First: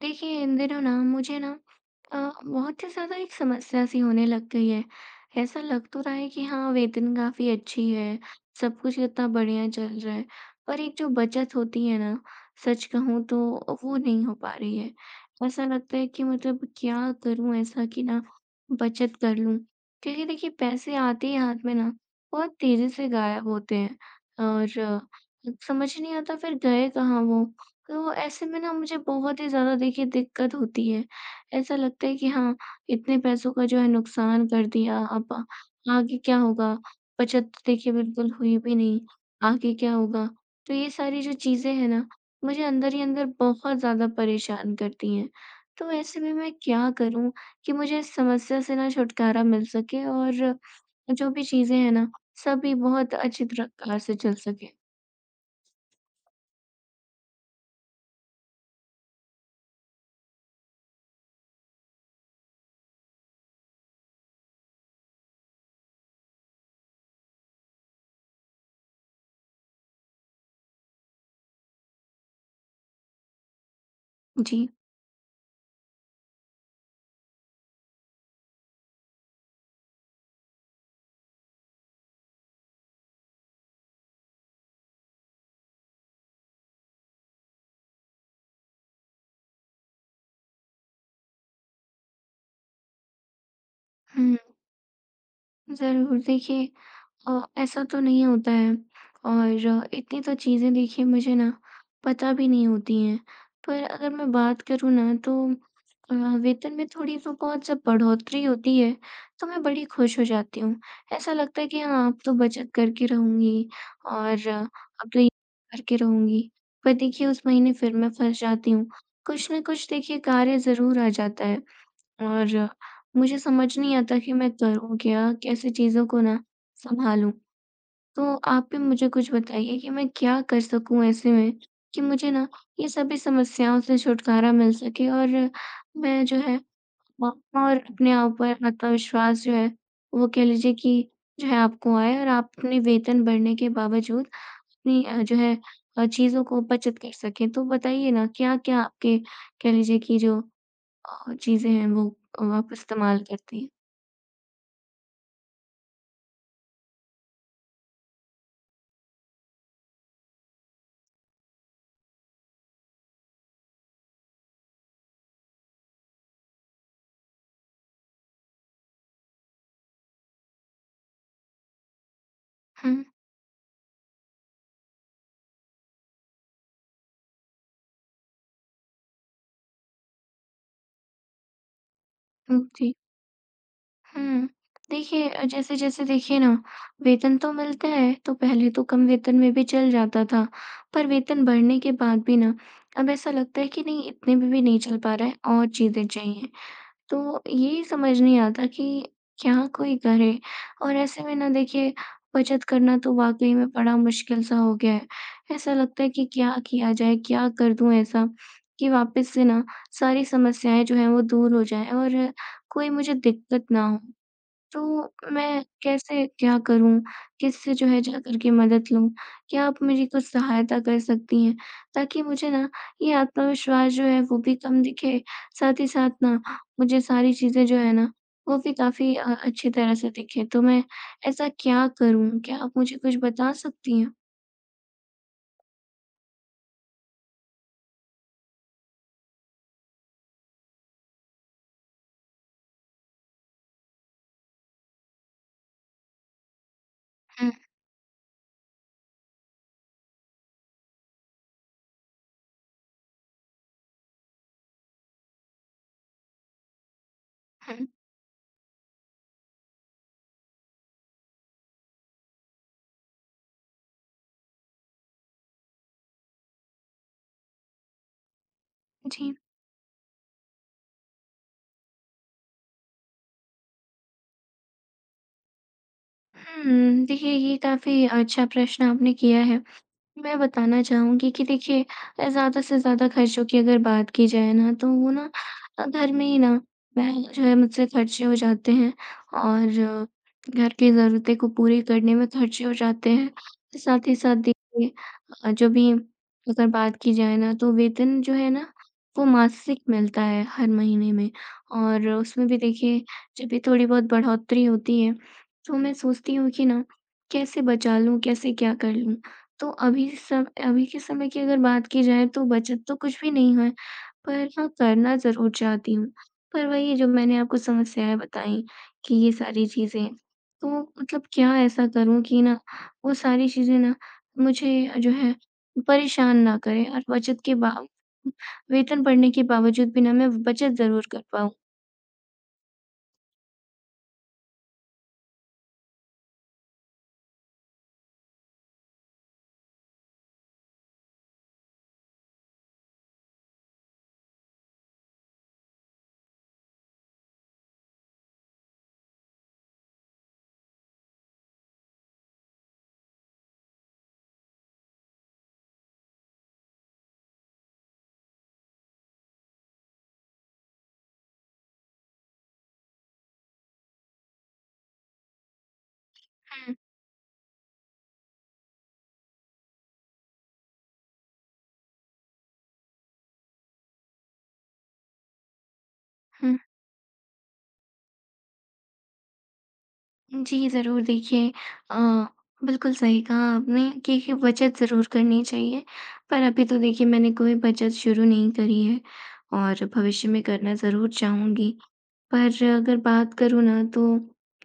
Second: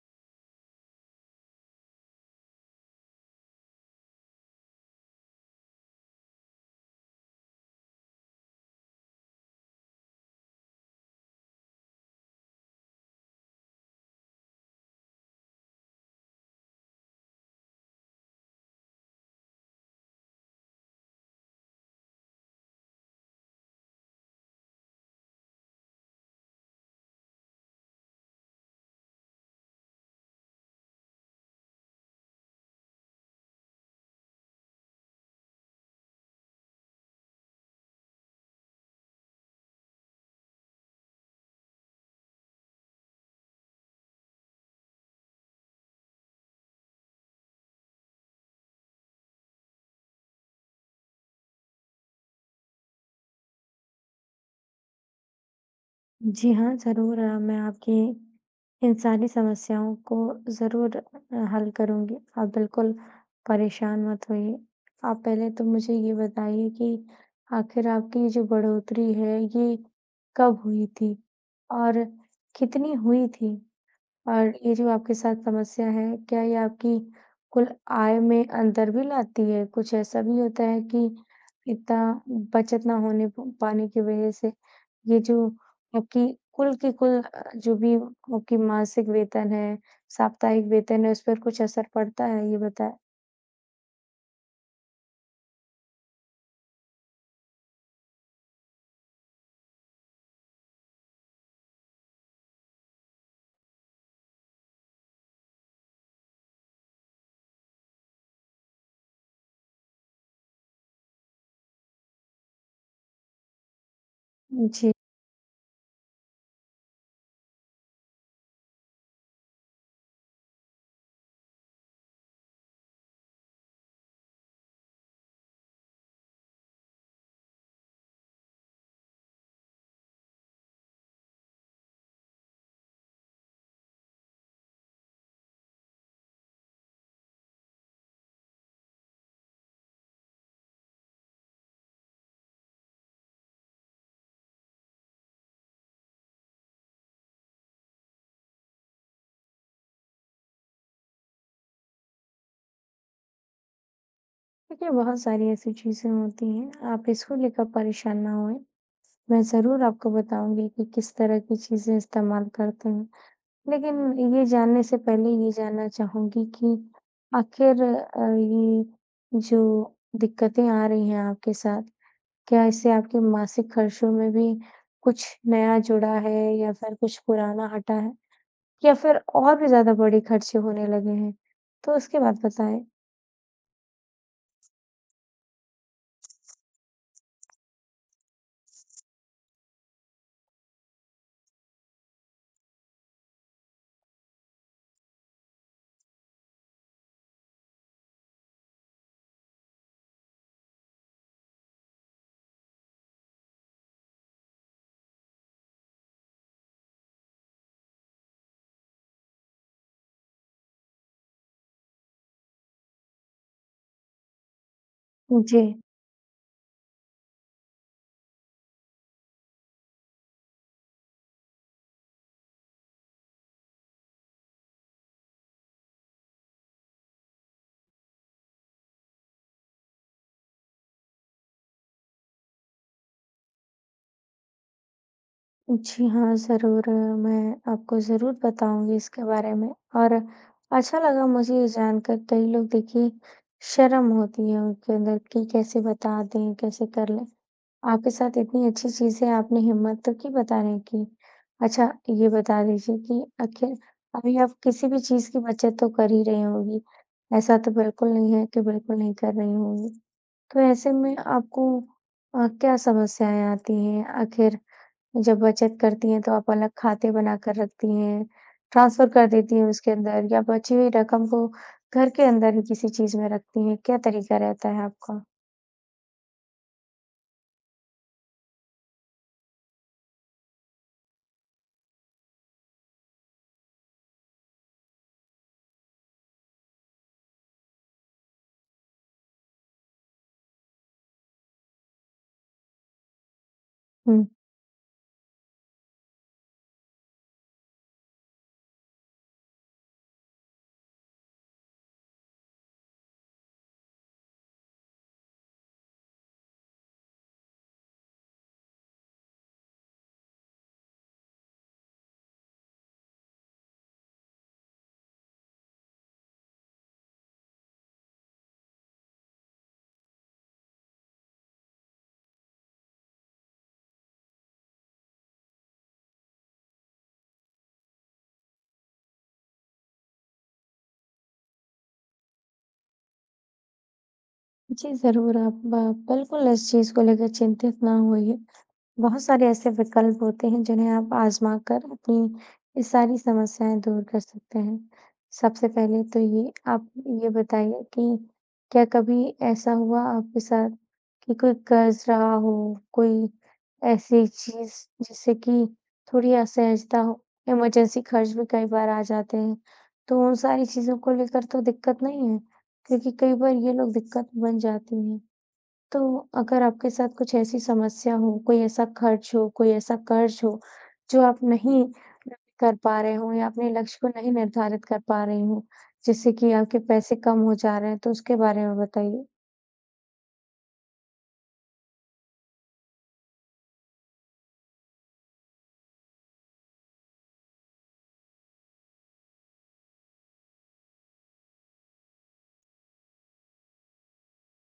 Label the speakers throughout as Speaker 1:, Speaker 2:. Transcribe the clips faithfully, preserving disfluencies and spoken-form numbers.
Speaker 1: देखिए इन दिनों ना मुझे ना अ, बहुत ही ज़्यादा एक समस्या सी होने लग गई है। ऐसा लग तो रहा है कि हाँ वेतन काफ़ी अच्छी है, सब कुछ इतना बढ़िया चल रहा है, पर एक जो बचत होती है ना, सच कहूँ तो वो नहीं हो पा रही है। ऐसा लगता है कि मतलब क्या करूँ ऐसा कि ना बचत कर लूँ? क्योंकि देखिए पैसे आते ही हाथ में ना बहुत तेज़ी से गायब होते हैं और अ, समझ नहीं आता फिर गए कहाँ वो? तो ऐसे में ना मुझे बहुत ही ज़्यादा देखिए दिक्कत होती है। ऐसा लगता है कि हाँ, इतने पैसों का जो है नुकसान कर दिया, अब आ- आगे क्या होगा? बचत तो देखिए बिल्कुल हुई भी नहीं, आगे क्या होगा? तो ये सारी जो चीज़ें हैं ना, मुझे अंदर ही अंदर बहुत ज़्यादा परेशान करती हैं। तो ऐसे में मैं क्या करूँ कि मुझे इस समस्या से ना छुटकारा मिल सके और जो भी चीज़ें हैं ना, सभी बहुत अच्छी प्रकार से चल सके?
Speaker 2: जी हाँ, ज़रूर अ, मैं आपकी इन सारी समस्याओं को ज़रूर अ, हल करूँगी। आप बिल्कुल परेशान मत होइए। आप पहले तो मुझे ये बताइए कि आखिर आपकी ये जो बढ़ोतरी है, ये कब हुई थी और कितनी हुई थी? और
Speaker 1: जी।
Speaker 2: ये जो आपके साथ समस्या है, क्या ये आपकी कुल आय में अंतर भी लाती है? कुछ ऐसा भी होता है कि इतना बचत ना होने प पाने की वजह से ये जो आपकी कुल की कुल अ, जो भी आपकी मासिक वेतन है, साप्ताहिक वेतन है, उस पर कुछ असर पड़ता है? ये बताएँ।
Speaker 1: हुँ, ज़रूर देखिए अ, ऐसा तो नहीं होता है और इतनी तो चीज़ें देखिए मुझे ना पता भी नहीं होती हैं। पर अगर मैं बात करूँ ना तो अ, वेतन में थोड़ी तो बहुत जब बढ़ोतरी होती है तो मैं बड़ी खुश हो जाती हूँ। ऐसा लगता है कि हाँ अब तो बचत करके रहूँगी और
Speaker 2: जी।
Speaker 1: अब तो ये करके रहूँगी। पर देखिए उस महीने फिर मैं फँस जाती हूँ। कुछ न कुछ देखिए कार्य ज़रूर आ जाता है और मुझे समझ नहीं आता कि मैं करूँ क्या? कैसे चीज़ों को ना सँभालूँ? तो आप भी मुझे कुछ बताइए कि मैं क्या कर सकूँ ऐसे में कि मुझे ना ये सभी समस्याओं से छुटकारा मिल सके और मैं जो है अ, और अपने आप पर आत्मविश्वास जो है वो कह लीजिए कि जो है आपको आए और आप अपने वेतन बढ़ने के बावजूद अपनी अ, जो है अ, चीज़ों को बचत कर सकें। तो बताइए ना क्या-क्या आपके कह लीजिए कि जो अ, चीज़ें हैं वो अ, आप इस्तेमाल करती हैं?
Speaker 2: देखिए, बहुत सारी ऐसी चीज़ें होती हैं, आप इसको लेकर परेशान ना होएँ। मैं ज़रूर आपको बताऊँगी कि किस तरह की चीज़ें इस्तेमाल करते हैं। लेकिन ये जानने से पहले ये जानना चाहूँगी कि आखिर अ, ये जो दिक्कतें आ रही हैं आपके साथ, क्या इससे
Speaker 1: हुँ,
Speaker 2: आपके मासिक खर्चों में भी कुछ नया जुड़ा है या फिर कुछ पुराना हटा है? या फिर और भी ज़्यादा बड़े खर्चे होने लगे हैं? तो उसके बाद
Speaker 1: हुँ,
Speaker 2: बताएँ।
Speaker 1: जी। हुँ। देखिए अ, जैसे-जैसे देखिए ना वेतन तो मिलता है, तो पहले तो कम वेतन में भी चल जाता था, पर वेतन बढ़ने के बाद भी ना अब ऐसा लगता है कि नहीं इतने में भी नहीं चल पा रहा है और चीज़ें चाहिए। तो ये समझ नहीं आता कि क्या कोई करे? और ऐसे में ना देखिए बचत करना तो वाक़ई में बड़ा मुश्किल सा हो गया है। ऐसा लगता है कि क्या किया जाए? क्या कर दूँ ऐसा कि वापस से ना सारी समस्याएँ जो हैं वो दूर हो जाएँ और कोई मुझे दिक्कत ना हो? तो
Speaker 2: जी।
Speaker 1: मैं कैसे क्या करूँ? किससे जो है जाकर के मदद लूँ? क्या आप मेरी कुछ सहायता कर सकती हैं? ताकि मुझे ना ये आत्मविश्वास जो है वो भी कम दिखे, साथ ही साथ ना मुझे सारी चीज़ें जो है ना वो भी काफ़ी अ, अच्छी तरह से दिखें। तो मैं ऐसा क्या करूँ? क्या आप मुझे कुछ बता सकती हैं?
Speaker 2: जी हाँ, ज़रूर अ, मैं आपको ज़रूर बताऊँगी इसके बारे में और अच्छा लगा मुझे ये जानकर कई लोग देखिए शर्म होती है उनके अंदर कि कैसे बता दें, कैसे कर लें।
Speaker 1: हुँ,
Speaker 2: आपके साथ इतनी अच्छी चीज़ें आपने हिम्मत तो की बताने की। अच्छा ये बता दीजिए कि आखिर अभी आप किसी भी चीज़ की बचत तो कर ही रही होंगी। ऐसा तो
Speaker 1: हुँ।
Speaker 2: बिल्कुल नहीं है कि बिल्कुल नहीं कर रही होंगी। तो ऐसे में आपको अ, क्या समस्याएँ आती हैं? आखिर जब बचत करती हैं तो आप अलग खाते बनाकर रखती हैं, ट्रांसफ़र कर
Speaker 1: जी।
Speaker 2: देती हैं उसके अंदर या बची हुई रकम को घर के अंदर ही किसी चीज़ में रखती हैं, क्या तरीका रहता है आपका?
Speaker 1: हुँ, देखिए ये काफ़ी अच्छा प्रश्न आपने किया है। मैं बताना चाहूँगी कि देखिए अ, ज़्यादा से ज़्यादा खर्चों की अगर बात की जाए ना तो वो ना अ, घर में ही ना मैं जो है मुझसे खर्चे हो जाते हैं और अ, घर की ज़रूरतें को पूरी करने में खर्चे हो जाते हैं। साथ ही
Speaker 2: हुँ।
Speaker 1: साथ देखिए अ, जो भी अगर बात की जाए ना तो वेतन जो है ना वो मासिक मिलता है हर महीने में और उसमें भी देखिए जब भी थोड़ी बहुत बढ़ोतरी होती है तो मैं सोचती हूँ कि ना कैसे बचा लूँ, कैसे क्या कर लूँ? तो अभी सब अभी के समय की अगर बात की जाए तो बचत तो कुछ भी नहीं है, पर हाँ करना ज़रूर चाहती हूँ। पर वही जो मैंने आपको समस्याएँ बताई कि ये सारी चीज़ें, तो मतलब क्या ऐसा करूँ कि ना वो सारी चीज़ें ना मुझे जो है परेशान ना करें और बचत के बा वेतन बढ़ने के बावजूद भी ना मैं बचत ज़रूर कर पाऊँ।
Speaker 2: जी, ज़रूर आप ब बिल्कुल इस चीज़ को लेकर चिंतित ना होइए। बहुत सारे ऐसे विकल्प होते हैं जिन्हें आप आज़मा कर अपनी ये सारी समस्याएँ दूर कर सकते हैं। सबसे पहले तो ये आप ये बताइए कि क्या कभी ऐसा हुआ आपके साथ कि कोई कर्ज़ रहा हो, कोई ऐसी चीज़ जिससे कि थोड़ी असहजता हो? इमरजेंसी खर्च भी कई बार आ जाते हैं, तो उन सारी चीज़ों को लेकर तो दिक्कत नहीं है? क्योंकि कई बार ये लोग दिक्कत बन जाती हैं। तो अगर आपके साथ कुछ ऐसी समस्या हो, कोई ऐसा खर्च हो, कोई ऐसा कर्ज हो, जो आप नहीं कर पा रहे हो या अपने लक्ष्य को नहीं निर्धारित कर पा रहे हो, जिससे कि
Speaker 1: हुँ।
Speaker 2: आपके पैसे कम हो जा रहे हैं, तो उसके बारे में बताइए?
Speaker 1: जी, ज़रूर देखिए अ, बिल्कुल सही कहा आपने कि कि बचत ज़रूर करनी चाहिए, पर अभी तो देखिए मैंने कोई बचत शुरू नहीं करी है और भविष्य में करना ज़रूर चाहूँगी। पर अगर बात करूँ ना तो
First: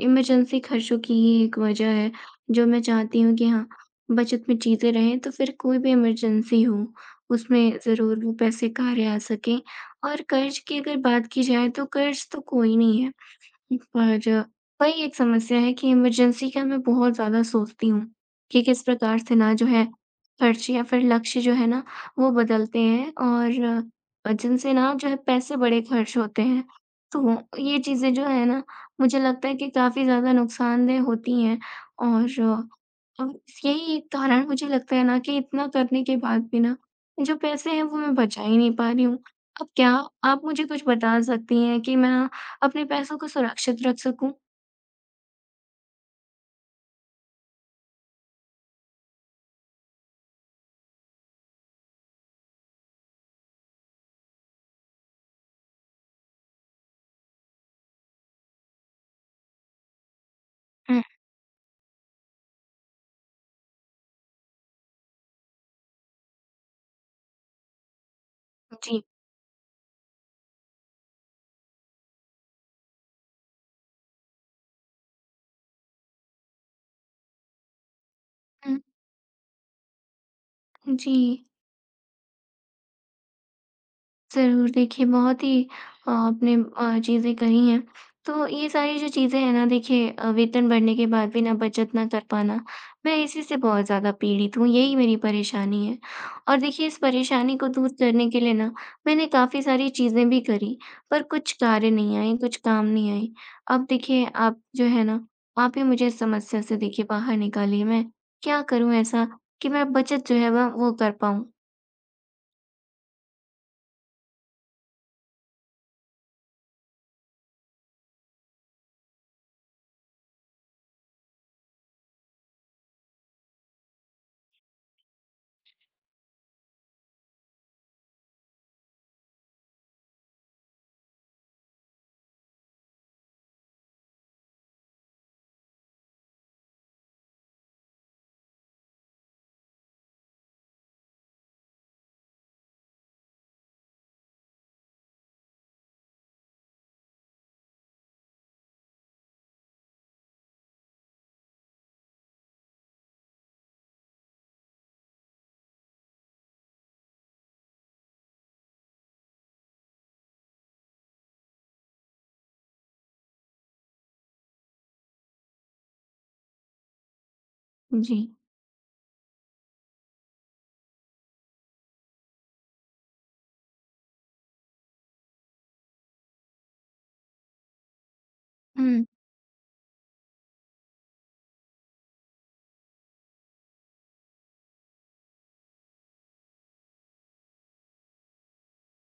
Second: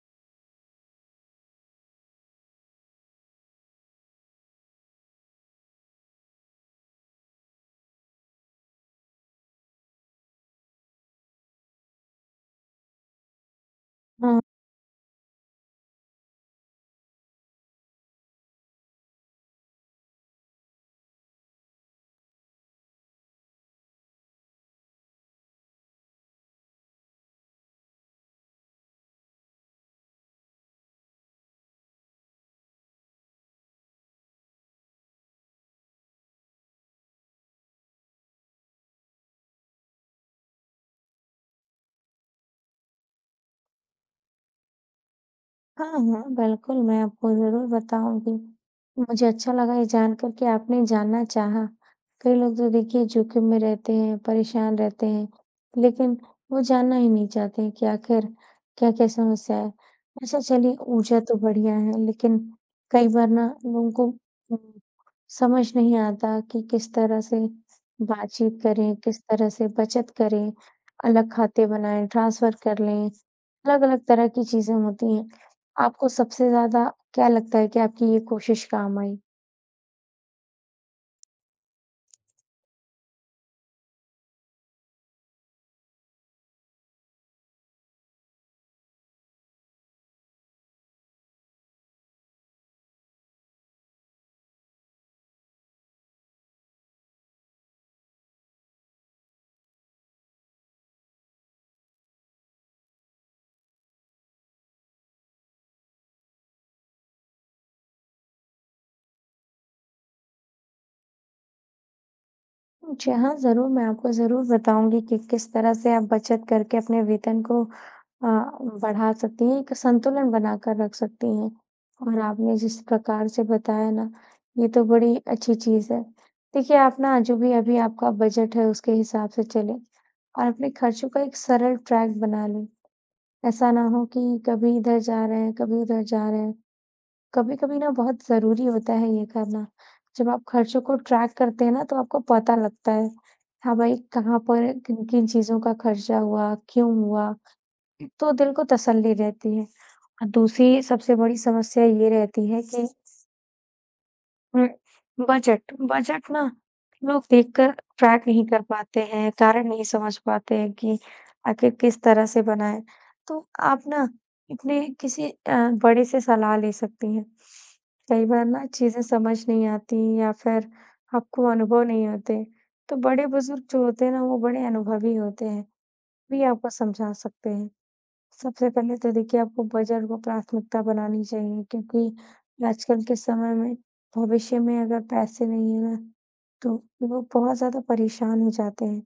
Speaker 1: इमरजेंसी खर्चों की ही एक वजह है जो मैं चाहती हूँ कि हाँ, बचत में चीज़ें रहें तो फिर कोई भी इमरजेंसी हो उसमें ज़रूर वो पैसे कार्य आ सकें। और कर्ज़ की अगर बात की जाए तो कर्ज़ तो कोई नहीं है पर
Speaker 2: हाँ।
Speaker 1: वही एक समस्या है कि इमरजेंसी का मैं बहुत ज़्यादा सोचती हूँ कि किस प्रकार से ना जो है खर्च या फिर लक्ष्य जो है ना वो बदलते हैं और अ, जिनसे ना जो है पैसे बड़े खर्च होते हैं। तो ये चीज़ें जो है ना मुझे लगता है कि काफ़ी ज़्यादा नुकसानदेह होती हैं और अ, यही एक कारण मुझे लगता है ना कि इतना करने के बाद भी ना जो पैसे हैं वो मैं बचा ही नहीं पा रही हूँ। अब क्या आप मुझे कुछ बता सकती हैं कि मैं अपने पैसों को सुरक्षित रख सकूँ।
Speaker 2: हाँ, हाँ, बिल्कुल, मैं आपको ज़रूर बताऊँगी। मुझे अच्छा लगा ये जानकर कि आपने जानना चाहा। कई लोग तो देखिए जोखिम में रहते हैं, परेशान रहते हैं, लेकिन वो जानना ही नहीं चाहते कि आखिर क्या-क्या समस्या है। अच्छा चलिए
Speaker 1: हुँ।
Speaker 2: ऊर्जा तो बढ़िया है, लेकिन कई बार ना लोगों को उम, समझ नहीं आता कि किस तरह से बातचीत
Speaker 1: जी।
Speaker 2: करें, किस तरह से बचत करें, अलग खाते बनाएँ, ट्रांसफ़र कर लें। अलग-अलग तरह की चीज़ें होती हैं। आपको सबसे ज़्यादा क्या लगता है कि आपकी ये कोशिश काम आई?
Speaker 1: हुँ, जी। ज़रूर, देखिए बहुत ही अ, आपने अ, चीज़ें कही हैं। तो ये सारी जो चीज़ें हैं ना देखिए अ, वेतन बढ़ने के बाद भी ना बचत ना कर पाना, मैं इसी से बहुत ज़्यादा पीड़ित हूँ, यही मेरी परेशानी है। और देखिए इस परेशानी को दूर करने के लिए ना मैंने काफ़ी सारी चीज़ें भी करी, पर कुछ कार्य नहीं आए, कुछ काम नहीं आए। अब देखिए आप जो है ना, आप ही मुझे इस समस्या से देखिए बाहर निकालिए, मैं क्या करूँ ऐसा कि मैं बचत जो है वह वो कर पाऊँ?
Speaker 2: जी हाँ, ज़रूर, मैं आपको ज़रूर बताऊँगी कि किस तरह से आप बचत करके अपने वेतन को अ, बढ़ा सकती हैं, एक संतुलन बनाकर रख सकती हैं। और आपने जिस प्रकार से बताया ना, ये तो बड़ी अच्छी चीज़ है। देखिए, आप ना जो भी अभी आपका बजट है, उसके हिसाब से चलें और अपने खर्चों का एक सरल ट्रैक बना लें। ऐसा ना हो कि कभी इधर जा रहे हैं, कभी उधर जा रहे हैं। कभी-कभी ना बहुत ज़रूरी होता है ये करना। जब आप खर्चों को ट्रैक करते हैं ना तो आपको पता लगता है, हाँ भाई कहाँ पर किन-किन चीज़ों का खर्चा हुआ, क्यों हुआ, हुँ। तो दिल को तसल्ली रहती है। और दूसरी सबसे बड़ी समस्या ये रहती है कि हुँ, बजट बजट ना लोग देखकर ट्रैक नहीं कर पाते हैं, कारण नहीं समझ पाते हैं कि आखिर किस तरह से बनाएँ। तो आप ना अपने किसी अ, बड़े से सलाह ले सकती हैं।
Speaker 1: जी।
Speaker 2: कई बार ना चीज़ें समझ नहीं आती या फिर आपको अनुभव नहीं होते, तो बड़े-बुज़ुर्ग जो होते हैं ना, वो बड़े अनुभवी होते हैं, वे आपको समझा सकते हैं। सबसे पहले
Speaker 1: हुँ,
Speaker 2: तो देखिए आपको बजट को प्राथमिकता बनानी चाहिए क्योंकि आजकल के समय में भविष्य में अगर पैसे नहीं है ना तो वो बहुत ज़्यादा परेशान हो जाते हैं।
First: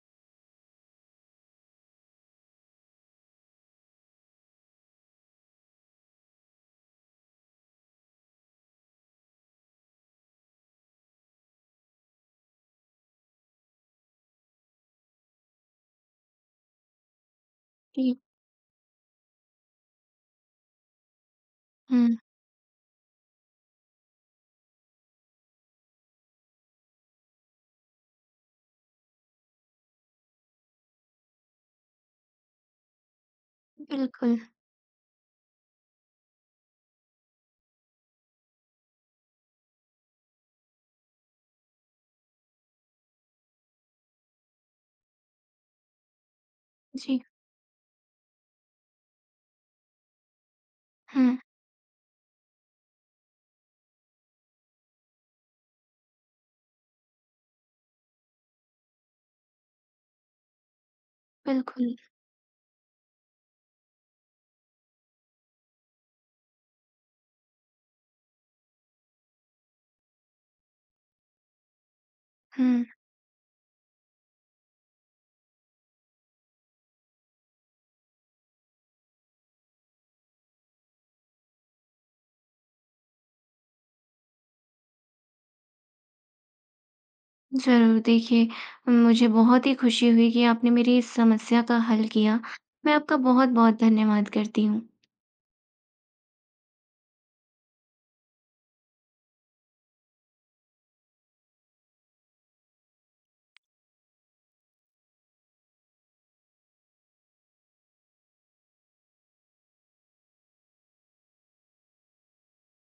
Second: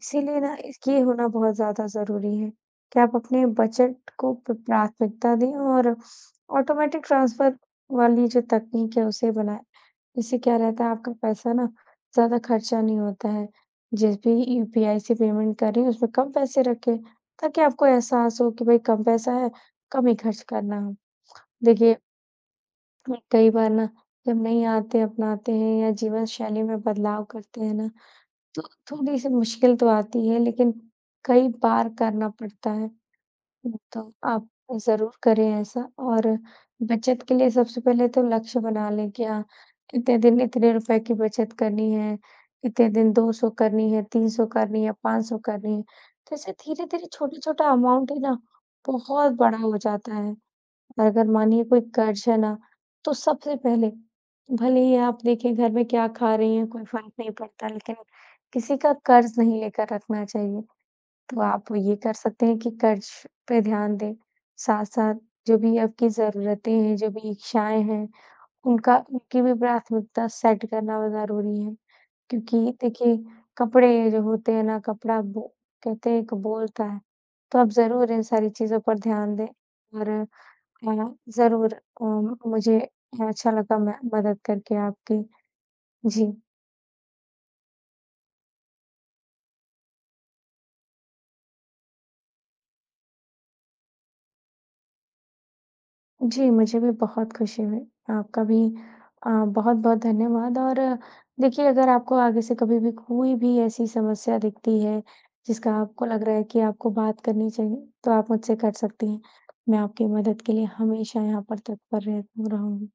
Speaker 2: इसीलिए ना इस ये होना बहुत ज़्यादा ज़रूरी है कि आप अपने बजट को प प्राथमिकता दें और ऑटोमेटिक ट्रांसफ़र वाली जो तकनीक है उसे बनाएँ। इससे क्या रहता है आपका पैसा ना ज़्यादा खर्चा नहीं होता है। जिस भी यूपीआई से पेमेंट कर रहे हैं उसमें कम पैसे रखें, ताकि आपको
Speaker 1: जी,
Speaker 2: एहसास हो कि भाई कम पैसा है, कम ही खर्च करना है। देखिए
Speaker 1: हुँ।
Speaker 2: कई बार ना जब नई आदतें अपनाते हैं या जीवन शैली में बदलाव करते हैं ना, तो थोड़ी-सी मुश्किल तो आती है लेकिन कई बार करना पड़ता है। तो
Speaker 1: बिल्कुल,
Speaker 2: आप ज़रूर करें ऐसा और बचत के लिए सबसे पहले तो लक्ष्य बना लें कि हाँ, इतने दिन इतने रुपए की बचत करनी है, इतने दिन दो सौ करनी है, तीन सौ करनी है, पाँच सौ करनी है। तो ऐसे धीरे-धीरे
Speaker 1: जी।
Speaker 2: छोटा-छोटा अमाउंट है ना, बहुत बड़ा हो जाता है। और अगर
Speaker 1: हुँ,
Speaker 2: मानिए कोई कर्ज है ना, तो सबसे पहले भले ही आप देखें घर में क्या खा रही हैं, कोई फ़र्क नहीं पड़ता, लेकिन किसी का कर्ज नहीं लेकर रखना चाहिए। तो आप
Speaker 1: बिल्कुल।
Speaker 2: ये कर सकते हैं कि कर्ज पे ध्यान दें, साथ-साथ जो भी आपकी ज़रूरतें हैं, जो भी इच्छाएँ हैं, उनका उनकी भी प्राथमिकता सेट करना भी ज़रूरी है। क्योंकि
Speaker 1: हुँ,
Speaker 2: देखिए, कपड़े जो होते हैं ना, कपड़ा बो कहते हैं कि बोलता है, तो आप ज़रूर इन सारी चीज़ों पर ध्यान दें और अ, ज़रूर अ, मुझे अच्छा लगा मैं मदद करके आपकी। जी।
Speaker 1: ज़रूर देखिए, मुझे बहुत ही खुशी हुई कि आपने मेरी इस समस्या का हल किया। मैं आपका बहुत-बहुत धन्यवाद करती हूँ।
Speaker 2: जी, मुझे भी बहुत खुशी हुई। आपका भी अ, बहुत-बहुत धन्यवाद और अ, देखिए अगर आपको आगे से कभी भी कोई भी ऐसी समस्या दिखती है, जिसका आपको लग रहा है कि आपको बात करनी चाहिए, तो आप मुझसे कर सकती हैं। मैं आपकी मदद के लिए हमेशा यहाँ पर तत्पर रह रहूँगी।